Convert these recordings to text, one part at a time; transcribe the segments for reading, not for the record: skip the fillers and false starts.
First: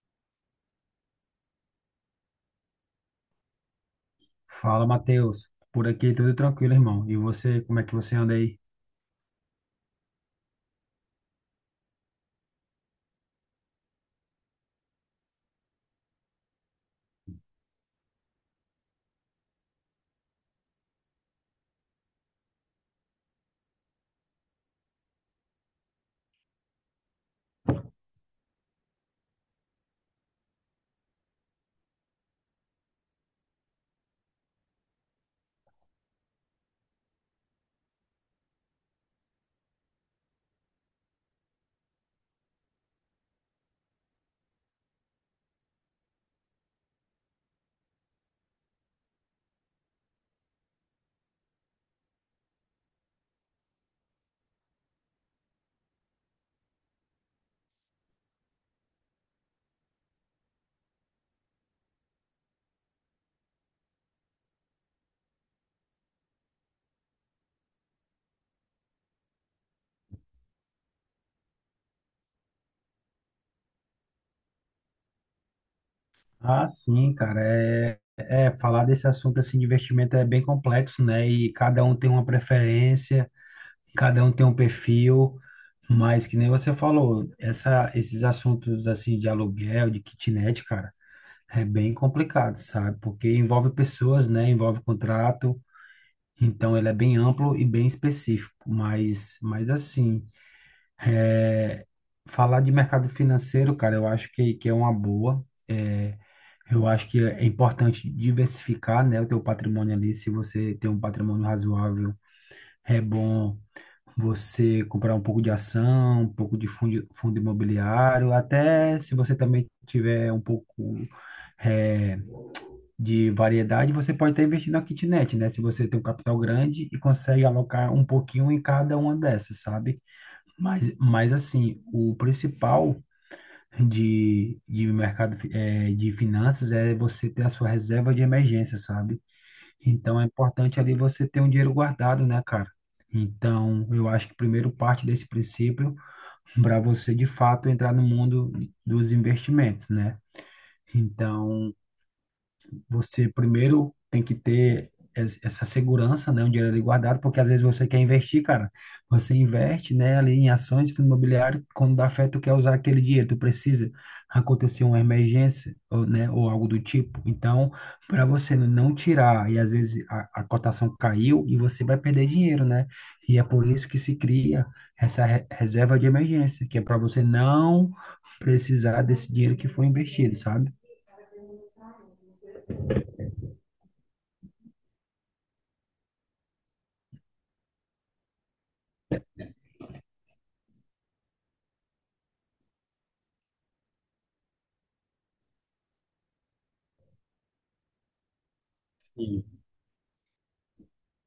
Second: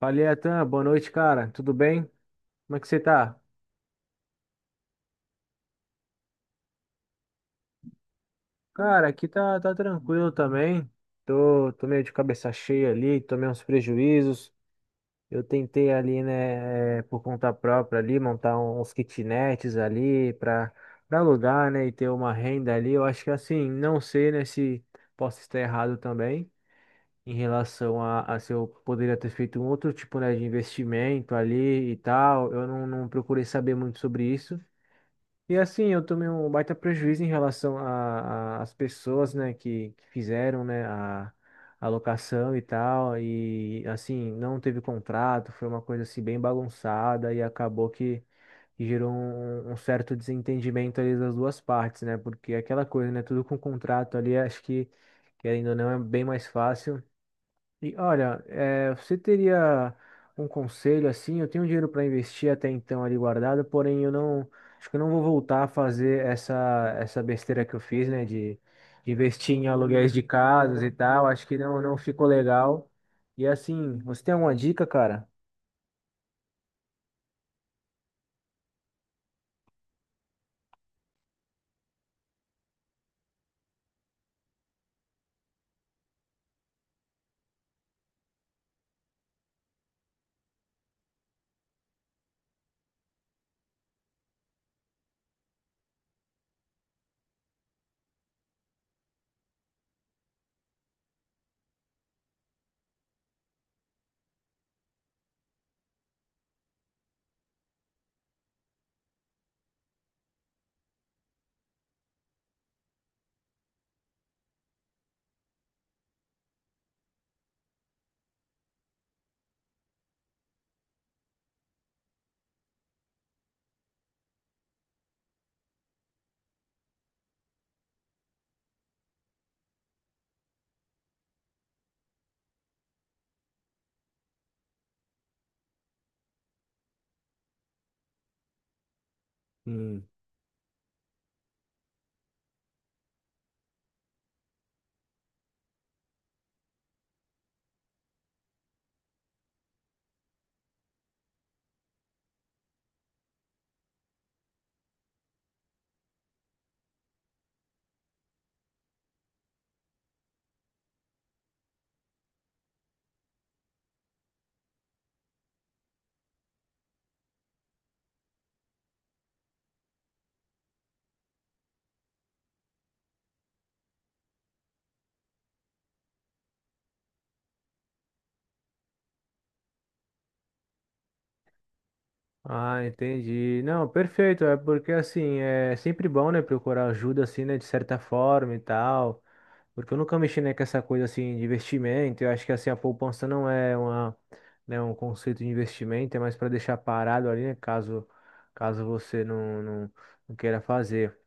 Falei, Atan, boa noite, cara. Tudo bem? Como é que você tá? Fala, Matheus. Por aqui tudo tranquilo, irmão. E você, como é que você anda aí? Cara, aqui tá tranquilo também. Tô meio de cabeça cheia ali, tomei uns prejuízos. Eu tentei ali, né, por conta própria ali, montar uns kitnets ali pra alugar, né, e ter uma renda ali. Eu acho que assim, não sei, né, se posso estar errado também em relação a se eu poderia ter feito um outro tipo, né, de investimento ali e tal. Eu não procurei saber muito sobre isso. E assim, eu tomei um baita prejuízo em relação às pessoas, né, que fizeram, né, a locação e tal, e assim, não teve contrato, foi uma coisa assim bem bagunçada e acabou que gerou um certo desentendimento ali das duas partes, né, porque aquela coisa, né, tudo com contrato ali, acho que, querendo ou não, é bem mais fácil. E olha, você teria um conselho assim? Eu tenho dinheiro para investir até então ali guardado, porém eu não acho que eu não vou voltar a fazer essa besteira que eu fiz, né? De investir em aluguéis de casas e tal. Acho que não ficou legal. E assim, você tem alguma dica, cara? Ah, sim, cara. É falar desse assunto assim de investimento é bem complexo, né? E cada um tem uma preferência, cada um tem um perfil, mas que nem você falou, essa, esses assuntos assim de aluguel, de kitnet, cara, é bem complicado, sabe? Porque envolve pessoas, né? Envolve contrato. Então ele é bem amplo e bem específico, mas assim. Falar de mercado financeiro, cara, eu acho que é uma boa. É, eu acho que é importante diversificar, né, o teu patrimônio ali. Se você tem um patrimônio razoável, é bom você comprar um pouco de ação, um pouco de fundo, fundo imobiliário, até se você também tiver um pouco é, de variedade, você pode estar investindo na kitnet, né? Se você tem um capital grande e consegue alocar um pouquinho em cada uma dessas, sabe? Mas assim, o principal de mercado de finanças é você ter a sua reserva de emergência, sabe? Então é importante ali você ter um dinheiro guardado, né, cara? Então, eu acho que primeiro parte desse princípio para você de fato entrar no mundo dos investimentos, né? Então, você primeiro tem que ter essa segurança, né, um dinheiro ali guardado, porque às vezes você quer investir, cara, você investe, né, ali em ações, fundo imobiliário, quando dá fé, tu quer usar aquele dinheiro, tu precisa acontecer uma emergência, ou, né, ou algo do tipo. Então, para você não tirar, e às vezes a cotação caiu e você vai perder dinheiro, né? E é por isso que se cria essa reserva de emergência, que é para você não precisar desse dinheiro que foi investido, sabe? Ah, entendi. Não, perfeito. É porque assim, é sempre bom, né, procurar ajuda assim, né, de certa forma e tal. Porque eu nunca mexi, né, com essa coisa assim de investimento. Eu acho que assim a poupança não é uma, né, um conceito de investimento, é mais para deixar parado ali, né, caso você não queira fazer.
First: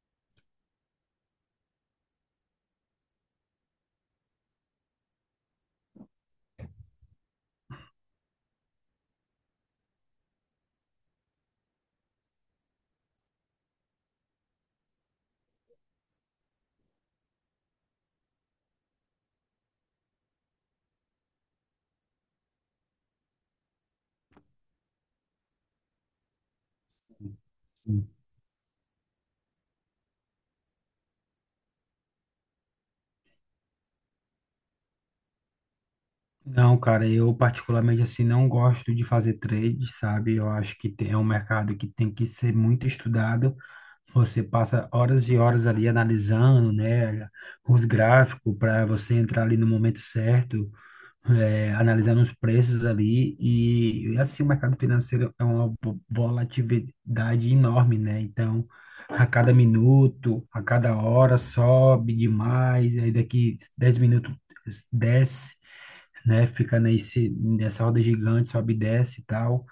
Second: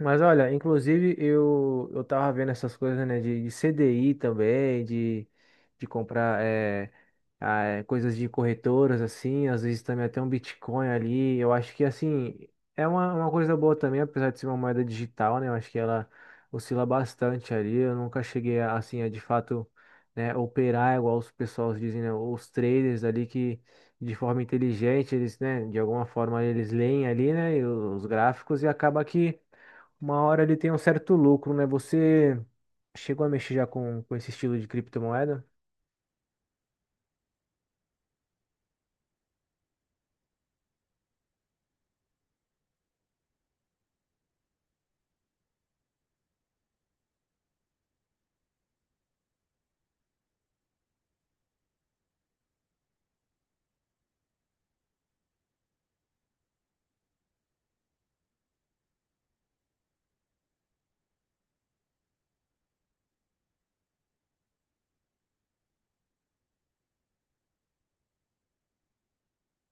Mas olha, inclusive eu tava vendo essas coisas, né, de CDI também, de comprar coisas de corretoras, assim, às vezes também até um Bitcoin ali. Eu acho que, assim, é uma coisa boa também, apesar de ser uma moeda digital, né, eu acho que ela oscila bastante ali. Eu nunca cheguei, a, assim, a de fato, né, operar igual os pessoas dizem, né, os traders ali que de forma inteligente, eles, né, de alguma forma eles leem ali, né, e os Sim. gráficos e acaba que. Uma hora ele tem um certo lucro, né? Você chegou a mexer já com esse estilo de criptomoeda? Não, cara, eu particularmente assim não gosto de fazer trade, sabe? Eu acho que tem, é um mercado que tem que ser muito estudado. Você passa horas e horas ali analisando, né, os gráficos para você entrar ali no momento certo, é, analisando os preços ali assim o mercado financeiro é uma volatilidade enorme, né? Então, a cada minuto, a cada hora sobe demais, aí daqui 10 minutos desce, né? Fica nesse, nessa roda gigante, sobe e desce e tal.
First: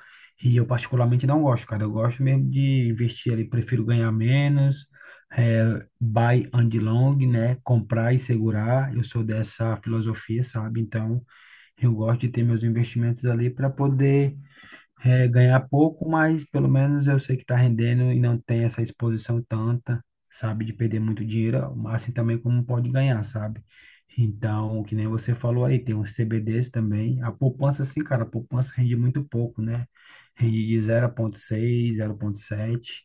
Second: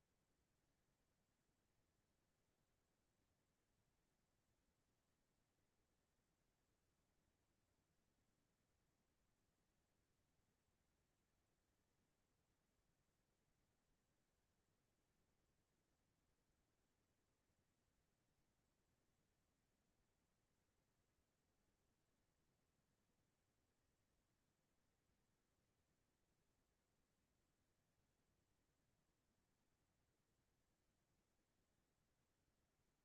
E eu particularmente não gosto, cara. Eu gosto mesmo de investir ali, prefiro ganhar menos, é, buy and long, né? Comprar e segurar. Eu sou dessa filosofia, sabe? Então, eu gosto de ter meus investimentos ali para poder é, ganhar pouco, mas pelo menos eu sei que está rendendo e não tem essa exposição tanta, sabe, de perder muito dinheiro, mas assim também como pode ganhar, sabe? Então, que nem você falou aí, tem os CBDs também. A poupança, sim, cara, a poupança rende muito pouco, né? Rende de 0,6, sete.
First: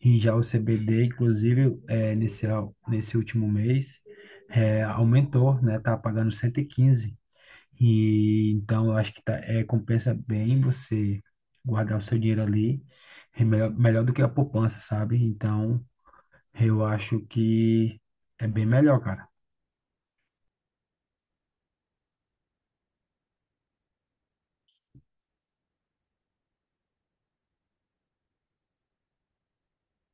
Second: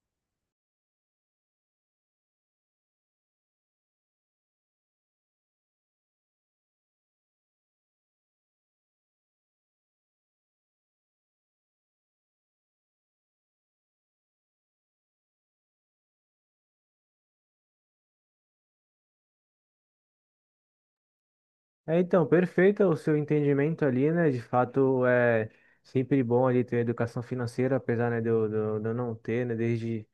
E já o CBD, inclusive, é, nesse último mês, é, aumentou, né? Tá pagando 115. E então eu acho que tá, é, compensa bem você guardar o seu dinheiro ali, é melhor, melhor do que a poupança, sabe? Então eu acho que é bem melhor, cara. É, então, perfeito o seu entendimento ali, né? De fato, é sempre bom ali ter educação financeira, apesar, né, de eu não ter, né? Desde,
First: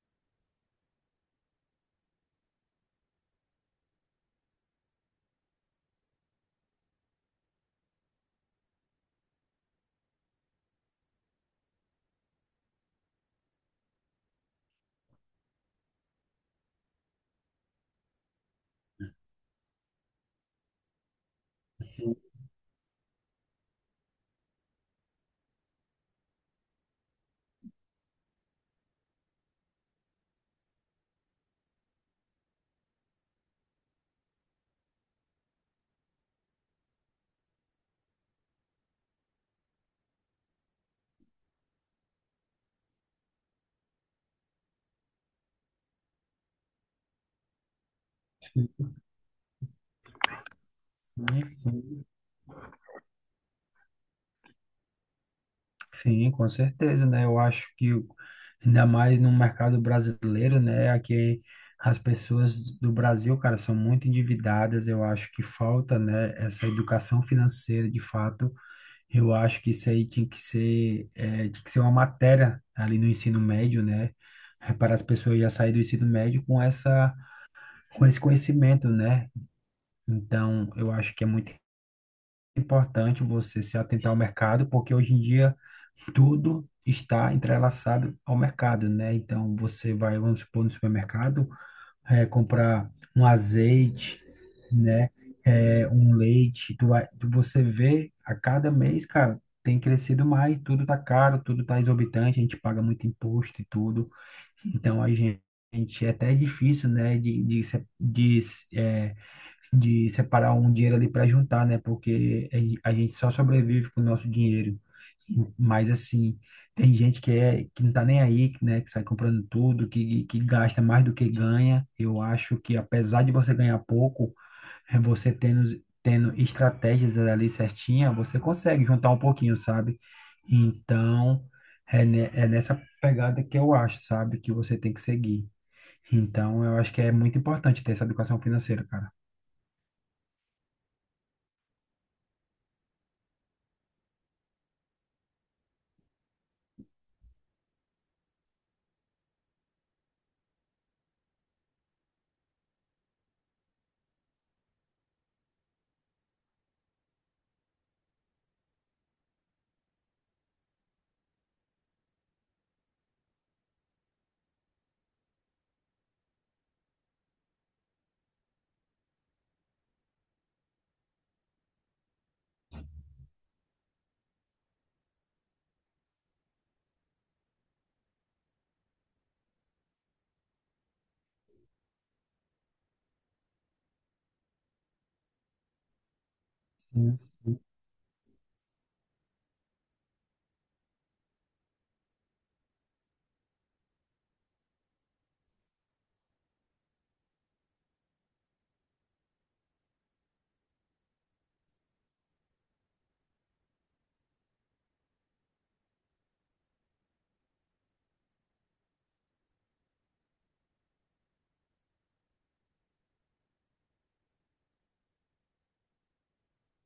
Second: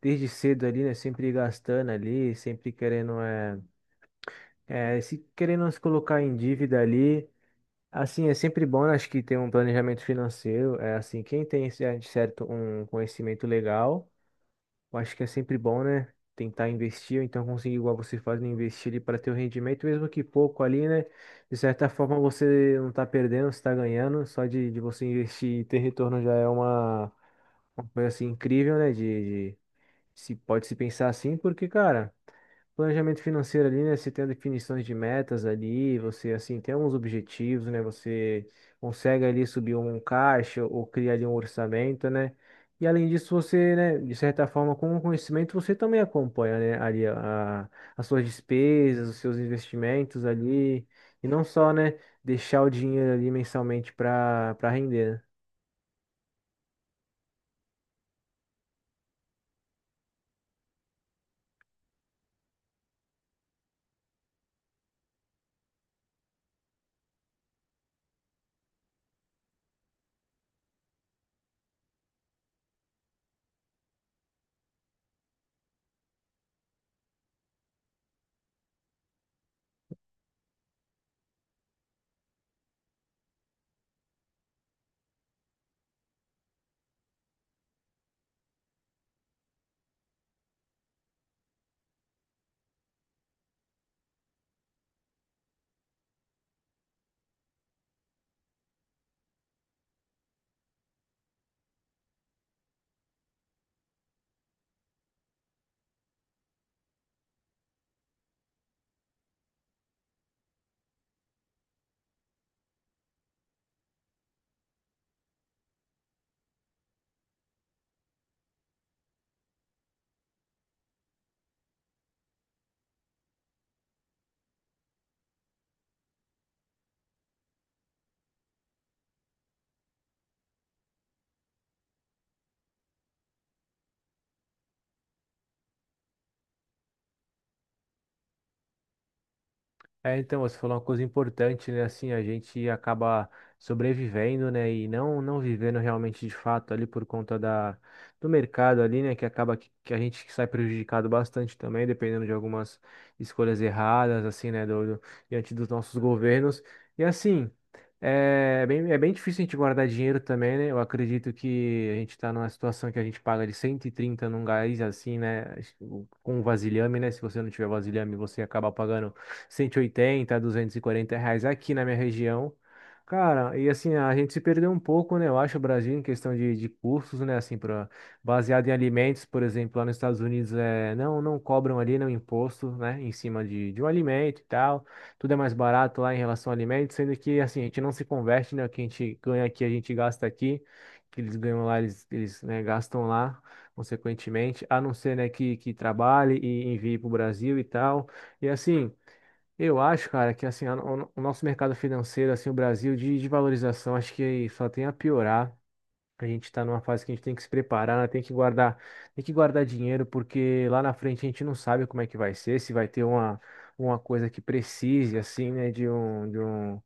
desde cedo ali, né? Sempre gastando ali, sempre querendo, se querendo se colocar em dívida ali. Assim, é sempre bom, né, acho que ter um planejamento financeiro. É assim, quem tem de certo um conhecimento legal. Eu acho que é sempre bom, né? Tentar investir, ou então conseguir, igual você faz, né, investir ali para ter o rendimento, mesmo que pouco ali, né? De certa Sim, forma você não tá perdendo, você tá ganhando. Só de você investir e ter retorno já é uma coisa assim incrível, né? De, se pode se pensar assim, porque, cara, planejamento financeiro ali, né? Você tem definições de metas ali, você assim tem alguns objetivos, né? Você consegue ali subir um caixa ou criar ali um orçamento, né? E além disso, você, né, de certa forma, com o conhecimento, você também acompanha, né, ali as suas sim, despesas, os seus investimentos ali, e não sim, só, né, sim. deixar o dinheiro ali mensalmente para render, né? Sim, com certeza, né? Eu acho que ainda mais no mercado brasileiro, né? Aqui as pessoas do Brasil, cara, são muito endividadas. Eu acho que falta, né, essa educação financeira de fato. Eu acho que isso aí tinha que ser, é, tinha que ser uma matéria ali no ensino médio, né? É, para as pessoas já saírem do ensino médio com essa, com esse conhecimento, né? Então, eu acho que é muito importante você se atentar ao mercado, porque hoje em dia tudo está entrelaçado ao mercado, né? Então, você vai, vamos supor, no supermercado é, comprar um azeite, né? É, um leite. Tu vai, você vê a cada mês, cara, tem crescido mais, tudo tá caro, tudo tá exorbitante, a gente paga muito imposto e tudo. Então a gente é até difícil, né? De, se- de, é, de separar um dinheiro ali para juntar, né? Porque a a gente só sobrevive com o nosso dinheiro. E, mas assim, tem gente que é que não tá nem aí, que, né, que sai comprando tudo, que gasta mais do que ganha. Eu acho que apesar de você ganhar pouco, é você tendo estratégias ali certinha, você consegue juntar um pouquinho, sabe? Então, é, é nessa pegada que eu acho, sabe, que você tem que seguir. Então, eu acho que é muito importante ter essa educação financeira, cara. É, então, você falou uma coisa importante, né? Assim, a gente acaba sobrevivendo, né? E não vivendo realmente de fato ali por conta da, do mercado ali, né? Que acaba que, a gente sai prejudicado bastante também, dependendo de algumas escolhas erradas, assim, né? Diante dos nossos governos. E assim, é bem difícil a gente guardar dinheiro também, né? Eu acredito que a gente está numa situação que a gente paga de 130 num gás, assim, né? Com vasilhame, né? Se você não tiver vasilhame, você acaba pagando 180, R$ 240 aqui na minha região. Cara, e assim, a gente se perdeu um pouco, né? Eu acho, o Brasil, em questão de cursos, né? Assim, pra, baseado em alimentos, por exemplo, lá nos Estados Unidos, é, não cobram ali, não imposto, né? Em cima de um alimento e tal. Tudo é mais barato lá em relação a alimentos, sendo Sim, que, assim, a gente não se converte, né? O que a gente ganha aqui, a gente gasta aqui. O que eles ganham lá, eles, né, gastam lá, consequentemente. A não ser, né, que trabalhe e envie para o Brasil e tal. E assim. Eu acho, cara, que assim, o nosso mercado financeiro, assim, o Brasil de valorização, acho que só tem a piorar. A gente está numa fase que a gente tem que se preparar, né? Tem que guardar dinheiro, porque lá na frente a gente não sabe como é que vai ser, se vai ter uma coisa que precise, assim, né,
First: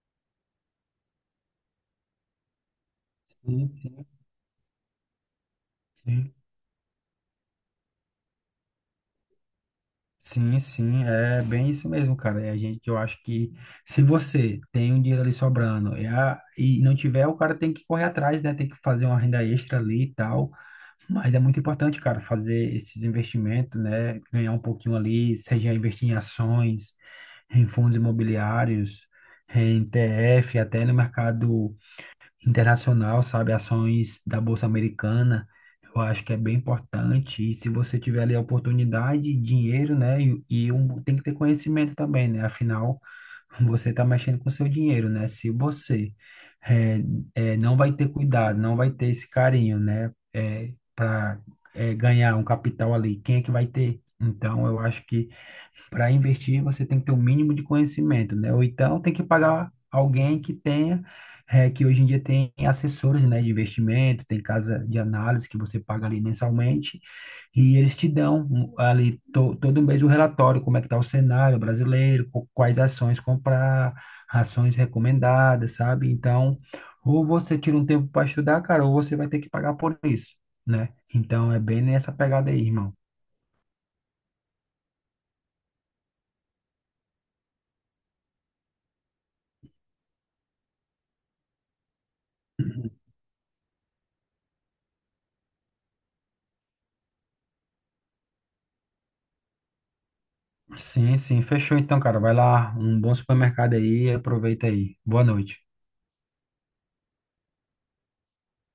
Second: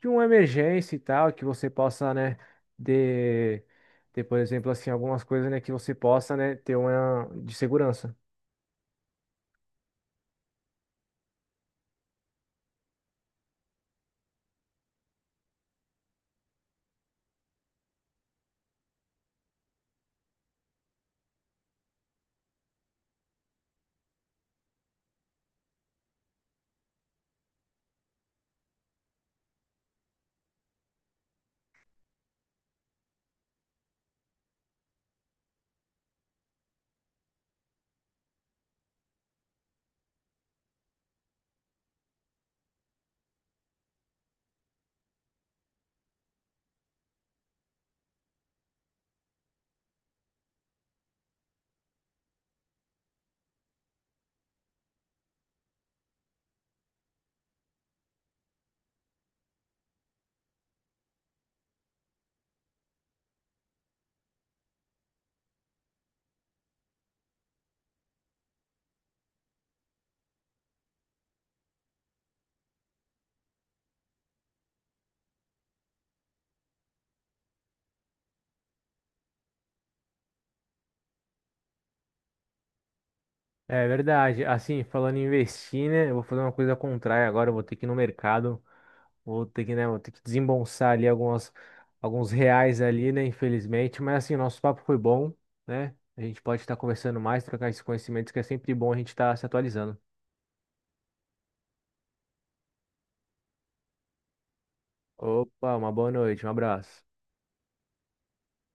de uma emergência e tal, que você possa, né, ter, sim, sim, ter, por exemplo, assim, algumas coisas, né, que você sim. possa, né, ter uma de segurança. Sim, sim, é bem isso mesmo, cara. E a gente, eu acho que se você tem um dinheiro ali sobrando e não tiver, o cara tem que correr atrás, né? Tem que fazer uma renda extra ali e tal. Mas é muito importante, cara, fazer esses investimentos, né? Ganhar um pouquinho ali, seja investir em ações, em fundos imobiliários, em ETF, até no mercado internacional, sabe? Ações da Bolsa Americana, eu acho que é bem importante. E se você tiver ali a oportunidade, dinheiro, né? E um, tem que ter conhecimento também, né? Afinal, você está mexendo com o seu dinheiro, né? Se você eh, não vai ter cuidado, não vai ter esse carinho, né? Para ganhar um capital ali, quem é que vai ter? Então, eu acho que para investir, você tem que ter o mínimo de conhecimento, né? Ou então tem que pagar alguém que tenha, eh, que hoje em dia tem assessores, né, de investimento, tem casa de análise que você paga ali mensalmente, e eles te dão um, ali todo mês o relatório, como é que está o cenário brasileiro, quais ações comprar, ações recomendadas, sabe? Então, ou você tira um tempo para estudar, cara, ou você vai ter que pagar por isso, né? Então é bem nessa pegada aí, irmão. É verdade. Assim, falando em investir, né? Eu vou fazer uma coisa contrária agora. Eu vou ter que ir no mercado. Vou ter que, né? Vou ter que desembolsar ali alguns reais ali, né? Infelizmente. Mas assim, o nosso papo foi bom, né? A gente pode estar conversando mais, trocar esses conhecimentos, que é sempre bom a gente estar se atualizando. Sim, sim, fechou então, cara. Vai lá, um bom supermercado aí, aproveita aí. Boa noite. Opa, uma boa noite, um abraço.